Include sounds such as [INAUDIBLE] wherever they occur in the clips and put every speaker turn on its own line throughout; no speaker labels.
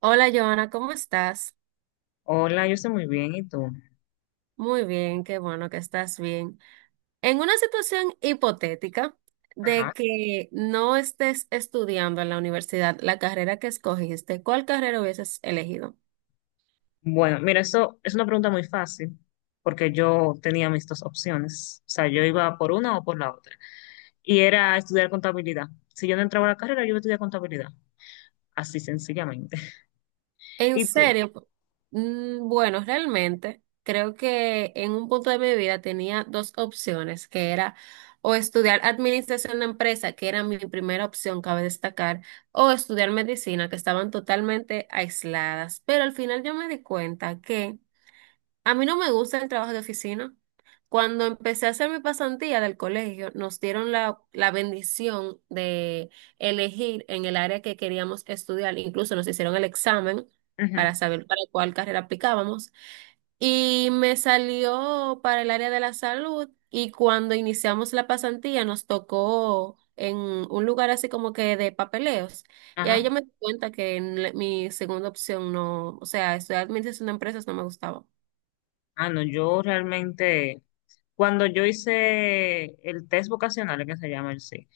Hola, Joana, ¿cómo estás?
Hola, yo estoy muy bien, ¿y tú?
Muy bien, qué bueno que estás bien. En una situación hipotética de
Ajá.
que no estés estudiando en la universidad la carrera que escogiste, ¿cuál carrera hubieses elegido?
Bueno, mira, eso es una pregunta muy fácil, porque yo tenía mis dos opciones. O sea, yo iba por una o por la otra. Y era estudiar contabilidad. Si yo no entraba a la carrera, yo iba a estudiar contabilidad. Así sencillamente. [LAUGHS]
En
¿Y tú?
serio, bueno, realmente creo que en un punto de mi vida tenía dos opciones, que era o estudiar administración de empresa, que era mi primera opción, cabe destacar, o estudiar medicina, que estaban totalmente aisladas. Pero al final yo me di cuenta que a mí no me gusta el trabajo de oficina. Cuando empecé a hacer mi pasantía del colegio, nos dieron la bendición de elegir en el área que queríamos estudiar. Incluso nos hicieron el examen
Ujú.
para saber para cuál carrera aplicábamos. Y me salió para el área de la salud. Y cuando iniciamos la pasantía, nos tocó en un lugar así como que de papeleos. Y ahí
Ajá.
yo me di cuenta que mi segunda opción no, o sea, estudiar administración de empresas no me gustaba.
Ah, no, yo realmente, cuando yo hice el test vocacional, que se llama el sí,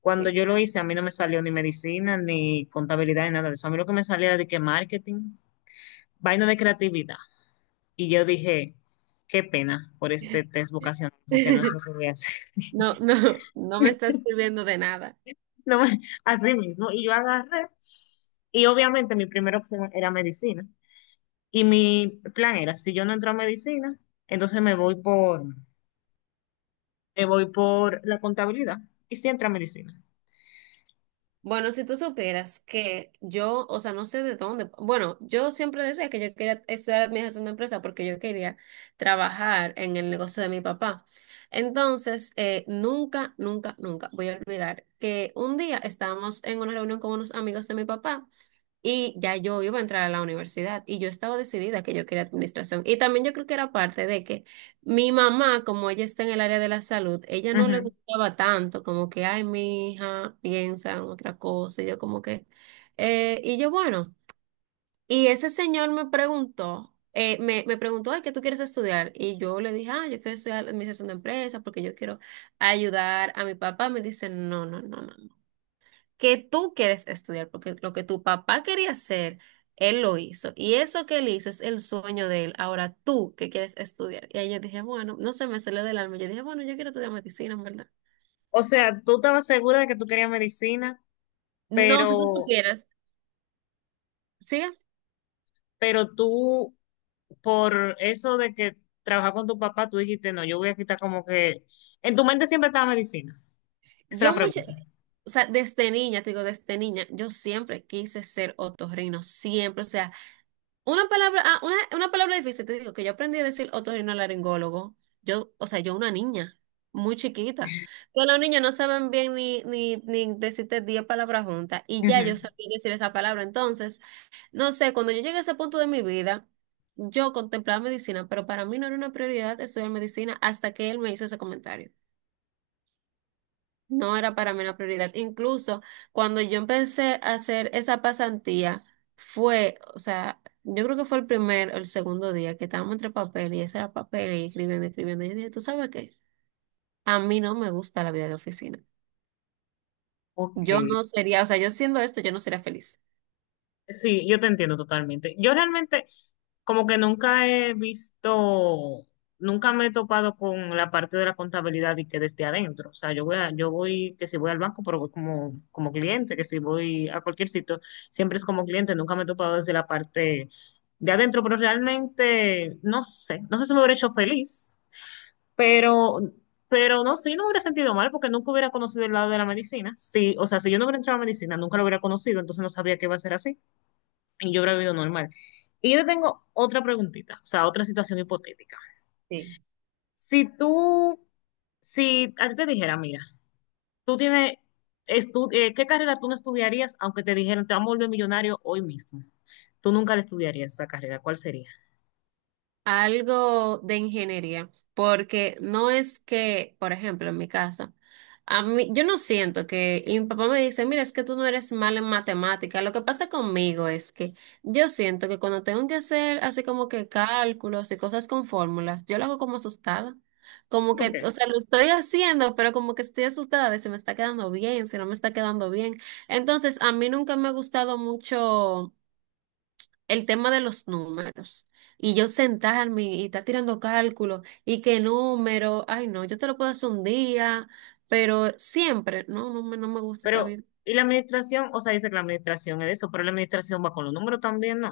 cuando
Sí.
yo lo hice, a mí no me salió ni medicina, ni contabilidad, ni nada de eso. A mí lo que me salía era de que marketing, vaina de creatividad. Y yo dije, qué pena por este test
[LAUGHS]
vocacional, porque no es lo que voy a hacer. [LAUGHS]
No, no, no me estás sirviendo de nada.
No me- Así mismo. Y yo agarré, y obviamente mi primera opción era medicina. Y mi plan era, si yo no entro a medicina, entonces me voy por la contabilidad. Y si entra a medicina.
Bueno, si tú supieras que yo, o sea, no sé de dónde, bueno, yo siempre decía que yo quería estudiar administración de empresa porque yo quería trabajar en el negocio de mi papá. Entonces, nunca, nunca, nunca voy a olvidar que un día estábamos en una reunión con unos amigos de mi papá y ya yo iba a entrar a la universidad y yo estaba decidida que yo quería administración. Y también yo creo que era parte de que mi mamá, como ella está en el área de la salud, ella no le
Ujú.
gustaba tanto, como que, ay, mi hija piensa en otra cosa, y yo como que, bueno, y ese señor me preguntó, me preguntó, ay, ¿qué tú quieres estudiar? Y yo le dije, ah, yo quiero estudiar administración de empresas porque yo quiero ayudar a mi papá. Me dice, no, no, no, no que tú quieres estudiar, porque lo que tu papá quería hacer, él lo hizo. Y eso que él hizo es el sueño de él. Ahora tú que quieres estudiar. Y ahí yo dije, bueno, no se me salió del alma. Yo dije, bueno, yo quiero estudiar medicina, en verdad.
O sea, tú estabas segura de que tú querías medicina,
No, si tú
pero,
supieras, sí,
pero tú, por eso de que trabajar con tu papá, tú dijiste, no, yo voy a quitar como que... En tu mente siempre estaba medicina. Esa es la
yo mucho,
pregunta.
o sea, desde niña, te digo, desde niña, yo siempre quise ser otorrino, siempre, o sea. Una palabra, una palabra difícil, te digo, que yo aprendí a decir otorrinolaringólogo. Yo, o sea, yo una niña, muy chiquita. Pero los niños no saben bien ni decirte 10 palabras juntas. Y ya
Ujú.
yo sabía decir esa palabra. Entonces, no sé, cuando yo llegué a ese punto de mi vida, yo contemplaba medicina, pero para mí no era una prioridad estudiar medicina hasta que él me hizo ese comentario. No era para mí una prioridad. Incluso cuando yo empecé a hacer esa pasantía, fue, o sea, yo creo que fue el primer o el segundo día que estábamos entre papel y eso era papel y escribiendo, escribiendo. Y yo dije, ¿tú sabes qué? A mí no me gusta la vida de oficina.
Ok.
Yo no sería, o sea, yo siendo esto, yo no sería feliz.
Sí, yo te entiendo totalmente. Yo realmente como que nunca he visto, nunca me he topado con la parte de la contabilidad y que desde adentro. O sea, yo voy, que si voy al banco, pero voy como, como cliente, que si voy a cualquier sitio, siempre es como cliente, nunca me he topado desde la parte de adentro, pero realmente no sé, no sé si me hubiera hecho feliz. Pero, pero no sé, yo no me hubiera sentido mal porque nunca hubiera conocido el lado de la medicina. Sí, o sea, si yo no hubiera entrado a medicina, nunca lo hubiera conocido, entonces no sabría que iba a ser así y yo hubiera vivido normal. Y yo te tengo otra preguntita, o sea, otra situación hipotética.
Sí.
Si tú, si a ti te dijera, mira, tú tienes, ¿qué carrera tú no estudiarías aunque te dijeran te vamos a volver millonario hoy mismo? Tú nunca le estudiarías esa carrera, ¿cuál sería?
Algo de ingeniería, porque no es que, por ejemplo, en mi casa, a mí, yo no siento que, y mi papá me dice, mira, es que tú no eres mal en matemática. Lo que pasa conmigo es que yo siento que cuando tengo que hacer así como que cálculos y cosas con fórmulas, yo lo hago como asustada. Como
¿Por
que,
qué?
o sea, lo estoy haciendo, pero como que estoy asustada de si me está quedando bien, si no me está quedando bien. Entonces, a mí nunca me ha gustado mucho el tema de los números y yo sentarme y estar tirando cálculos y qué número, ay no, yo te lo puedo hacer un día, pero siempre, no, no me gusta
Pero,
saber.
y la administración, o sea, dice que la administración es eso, pero la administración va con los números también, ¿no?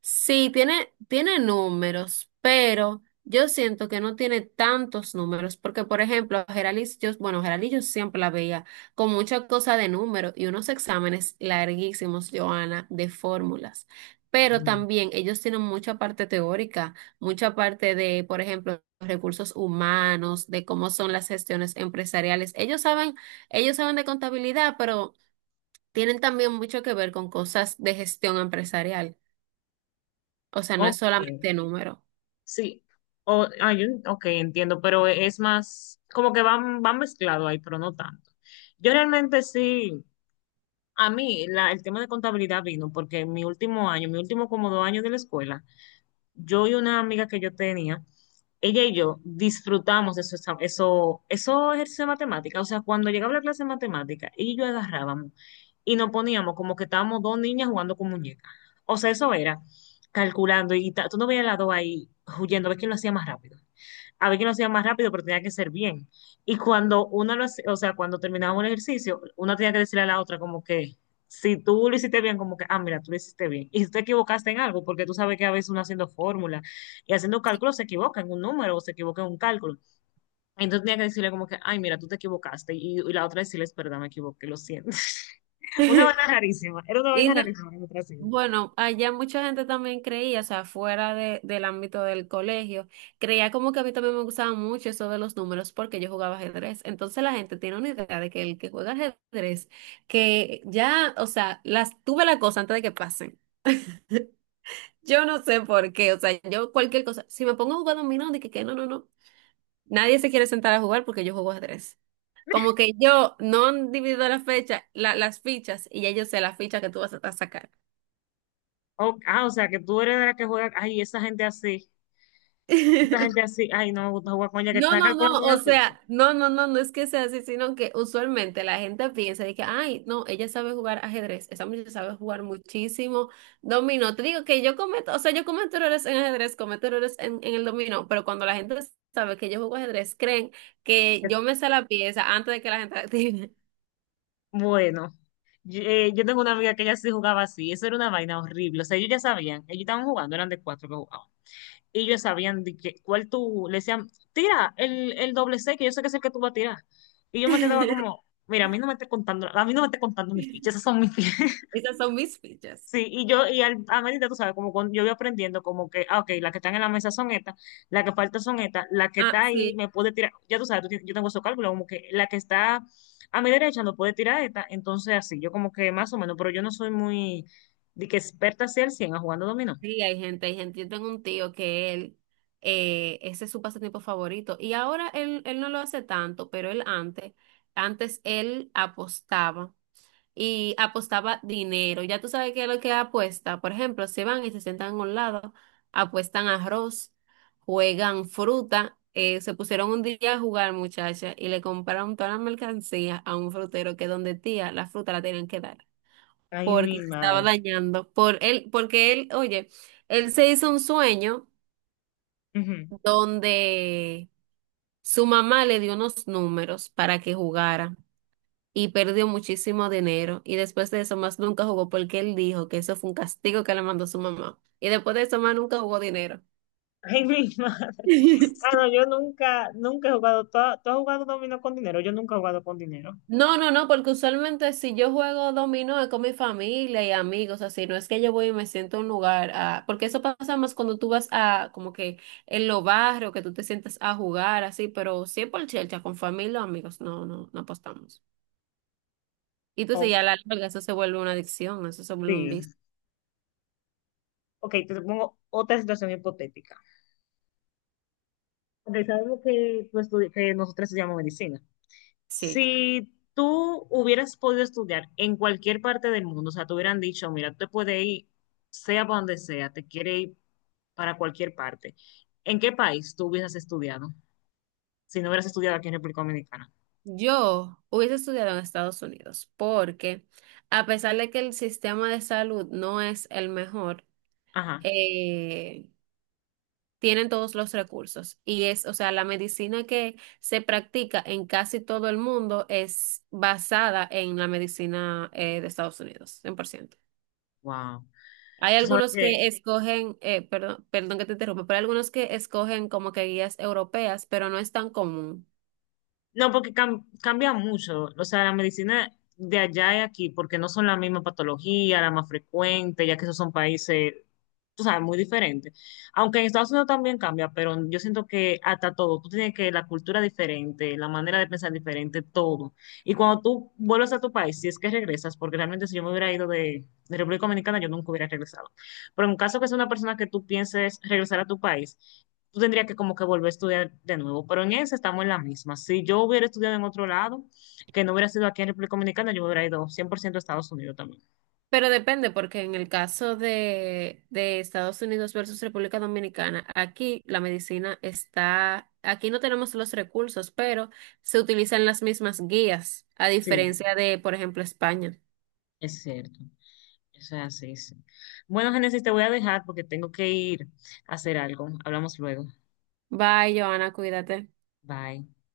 Sí, tiene, tiene números, pero yo siento que no tiene tantos números, porque por ejemplo, a Geralis, yo, bueno, Geralis yo siempre la veía con muchas cosas de números y unos exámenes larguísimos, Joana, de fórmulas. Pero
Mm.
también ellos tienen mucha parte teórica, mucha parte de, por ejemplo, recursos humanos, de cómo son las gestiones empresariales. Ellos saben de contabilidad, pero tienen también mucho que ver con cosas de gestión empresarial. O sea, no es
Ok,
solamente número.
sí. Ok, entiendo, pero es más, como que van, van mezclado ahí, pero no tanto. Yo realmente sí, a mí el tema de contabilidad vino porque en mi último año, mi último como dos años de la escuela, yo y una amiga que yo tenía, ella y yo disfrutamos de eso, eso ejercicio de matemática. O sea, cuando llegaba la clase de matemática, ella y yo agarrábamos y nos poníamos como que estábamos dos niñas jugando con muñecas. O sea, eso era calculando y tú no veías las dos ahí huyendo, a ver quién lo hacía más rápido. A ver quién lo hacía más rápido, pero tenía que ser bien. Y cuando una lo hacía, o sea, cuando terminábamos el ejercicio, una tenía que decirle a la otra como que si tú lo hiciste bien, como que, ah, mira, tú lo hiciste bien. Y si te equivocaste en algo, porque tú sabes que a veces uno haciendo fórmula y haciendo cálculos se equivoca en un número o se equivoca en un cálculo. Entonces tenía que decirle como que, ay, mira, tú te equivocaste. Y la otra decirle, es verdad, me equivoqué, lo siento. [LAUGHS] Una vaina rarísima, era una
[LAUGHS] Y
vaina
no-
rarísima. La otra sí.
bueno, allá mucha gente también creía, o sea, fuera de, del ámbito del colegio, creía como que a mí también me gustaba mucho eso de los números porque yo jugaba ajedrez. Entonces la gente tiene una idea de que el que juega ajedrez, que ya, o sea, las tuve la cosa antes de que pasen. Yo no sé por qué, o sea, yo cualquier cosa, si me pongo a jugar dominó, dije que no, no, no, nadie se quiere sentar a jugar porque yo juego ajedrez. Como que yo no divido las fichas, y ya yo sé la ficha que tú vas a sacar.
O sea, que tú eres de la que juega, ay, esa gente
[LAUGHS]
así, ay, no me gusta jugar con ella, que
No,
está
no, no,
calculando
o
la ficha.
sea, no, no, no, no es que sea así, sino que usualmente la gente piensa de que, ay, no, ella sabe jugar ajedrez, esa muchacha sabe jugar muchísimo dominó. Te digo que yo cometo, o sea, yo cometo errores en ajedrez, cometo errores en el dominó, pero cuando la gente sabe que yo juego ajedrez, creen que yo me sé la pieza antes de que la gente la tire.
Bueno, yo tengo una amiga que ella sí jugaba así, eso era una vaina horrible, o sea, ellos ya sabían, ellos estaban jugando, eran de cuatro que jugaban, y ellos sabían de que, cuál tú, le decían, tira el doble C, que yo sé que es el que tú vas a tirar, y yo me quedaba como,
[LAUGHS]
mira, a mí no me estés contando, a mí no me estés contando mis fichas, esas son mis fichas.
Esas son mis fichas.
Sí, a medida, tú sabes, como cuando yo voy aprendiendo, como que, ah, ok, las que están en la mesa son estas, las que faltan son estas, la que
Ah,
está ahí
sí.
me puede tirar, ya tú sabes, yo tengo esos cálculos, como que la que está a mi derecha no puede tirar esta, entonces así, yo como que más o menos, pero yo no soy muy, de que experta hacia el cien a jugando dominó.
Sí, hay gente, hay gente. Yo tengo un tío que él, ese es su pasatiempo favorito. Y ahora él, él no lo hace tanto, pero él antes, antes él apostaba y apostaba dinero. Ya tú sabes qué es lo que apuesta. Por ejemplo, se van y se sientan a un lado, apuestan arroz, juegan fruta. Se pusieron un día a jugar, muchacha, y le compraron toda la mercancía a un frutero que donde tía la fruta la tenían que dar
Ay, mi
porque se estaba
madre.
dañando. Por él, porque él, oye, él se hizo un sueño
Ujú.
donde su mamá le dio unos números para que jugara y perdió muchísimo dinero. Y después de eso, más nunca jugó porque él dijo que eso fue un castigo que le mandó su mamá. Y después de eso, más nunca jugó dinero.
Ay, mi madre.
[LAUGHS]
Ah, no, yo nunca, nunca he jugado, ¿ tú has jugado dominó con dinero? Yo nunca he jugado con dinero.
No, no, no, porque usualmente si yo juego dominó es con mi familia y amigos, así, no es que yo voy y me siento en un lugar, ah, porque eso pasa más cuando tú vas a, como que en los barrios, que tú te sientas a jugar, así, pero siempre el chelcha con familia o amigos, no, no, no apostamos. Y tú sí,
Ok,
a la larga eso se vuelve una adicción, eso se vuelve un vicio.
sí. Ok, te pongo otra situación hipotética. Porque sabemos que pues, que nosotros estudiamos medicina.
Sí,
Si tú hubieras podido estudiar en cualquier parte del mundo, o sea, te hubieran dicho, mira, tú te puedes ir, sea para donde sea, te quiere ir para cualquier parte. ¿En qué país tú hubieras estudiado? Si no hubieras estudiado aquí en República Dominicana.
yo hubiese estudiado en Estados Unidos, porque a pesar de que el sistema de salud no es el mejor,
Ajá.
eh, tienen todos los recursos. Y es, o sea, la medicina que se practica en casi todo el mundo es basada en la medicina de Estados Unidos, 100%.
Wow.
Hay
Tú sabes
algunos
que
que escogen, perdón, perdón que te interrumpa, pero hay algunos que escogen como que guías europeas, pero no es tan común.
no, porque cambia mucho. O sea, la medicina de allá y aquí, porque no son la misma patología, la más frecuente, ya que esos son países, tú sabes, muy diferentes. Aunque en Estados Unidos también cambia, pero yo siento que hasta todo, tú tienes que la cultura diferente, la manera de pensar diferente, todo. Y cuando tú vuelves a tu país, si es que regresas, porque realmente si yo me hubiera ido de República Dominicana, yo nunca hubiera regresado. Pero en caso que sea una persona que tú pienses regresar a tu país, tú tendrías que como que volver a estudiar de nuevo, pero en eso estamos en la misma. Si yo hubiera estudiado en otro lado, que no hubiera sido aquí en República Dominicana, yo me hubiera ido 100% a Estados Unidos también.
Pero depende, porque en el caso de Estados Unidos versus República Dominicana, aquí la medicina está, aquí no tenemos los recursos, pero se utilizan las mismas guías, a
Sí,
diferencia de, por ejemplo, España.
es cierto. Eso es así, sí. Bueno, Génesis, te voy a dejar porque tengo que ir a hacer algo. Hablamos luego.
Bye, Joana, cuídate.
Bye.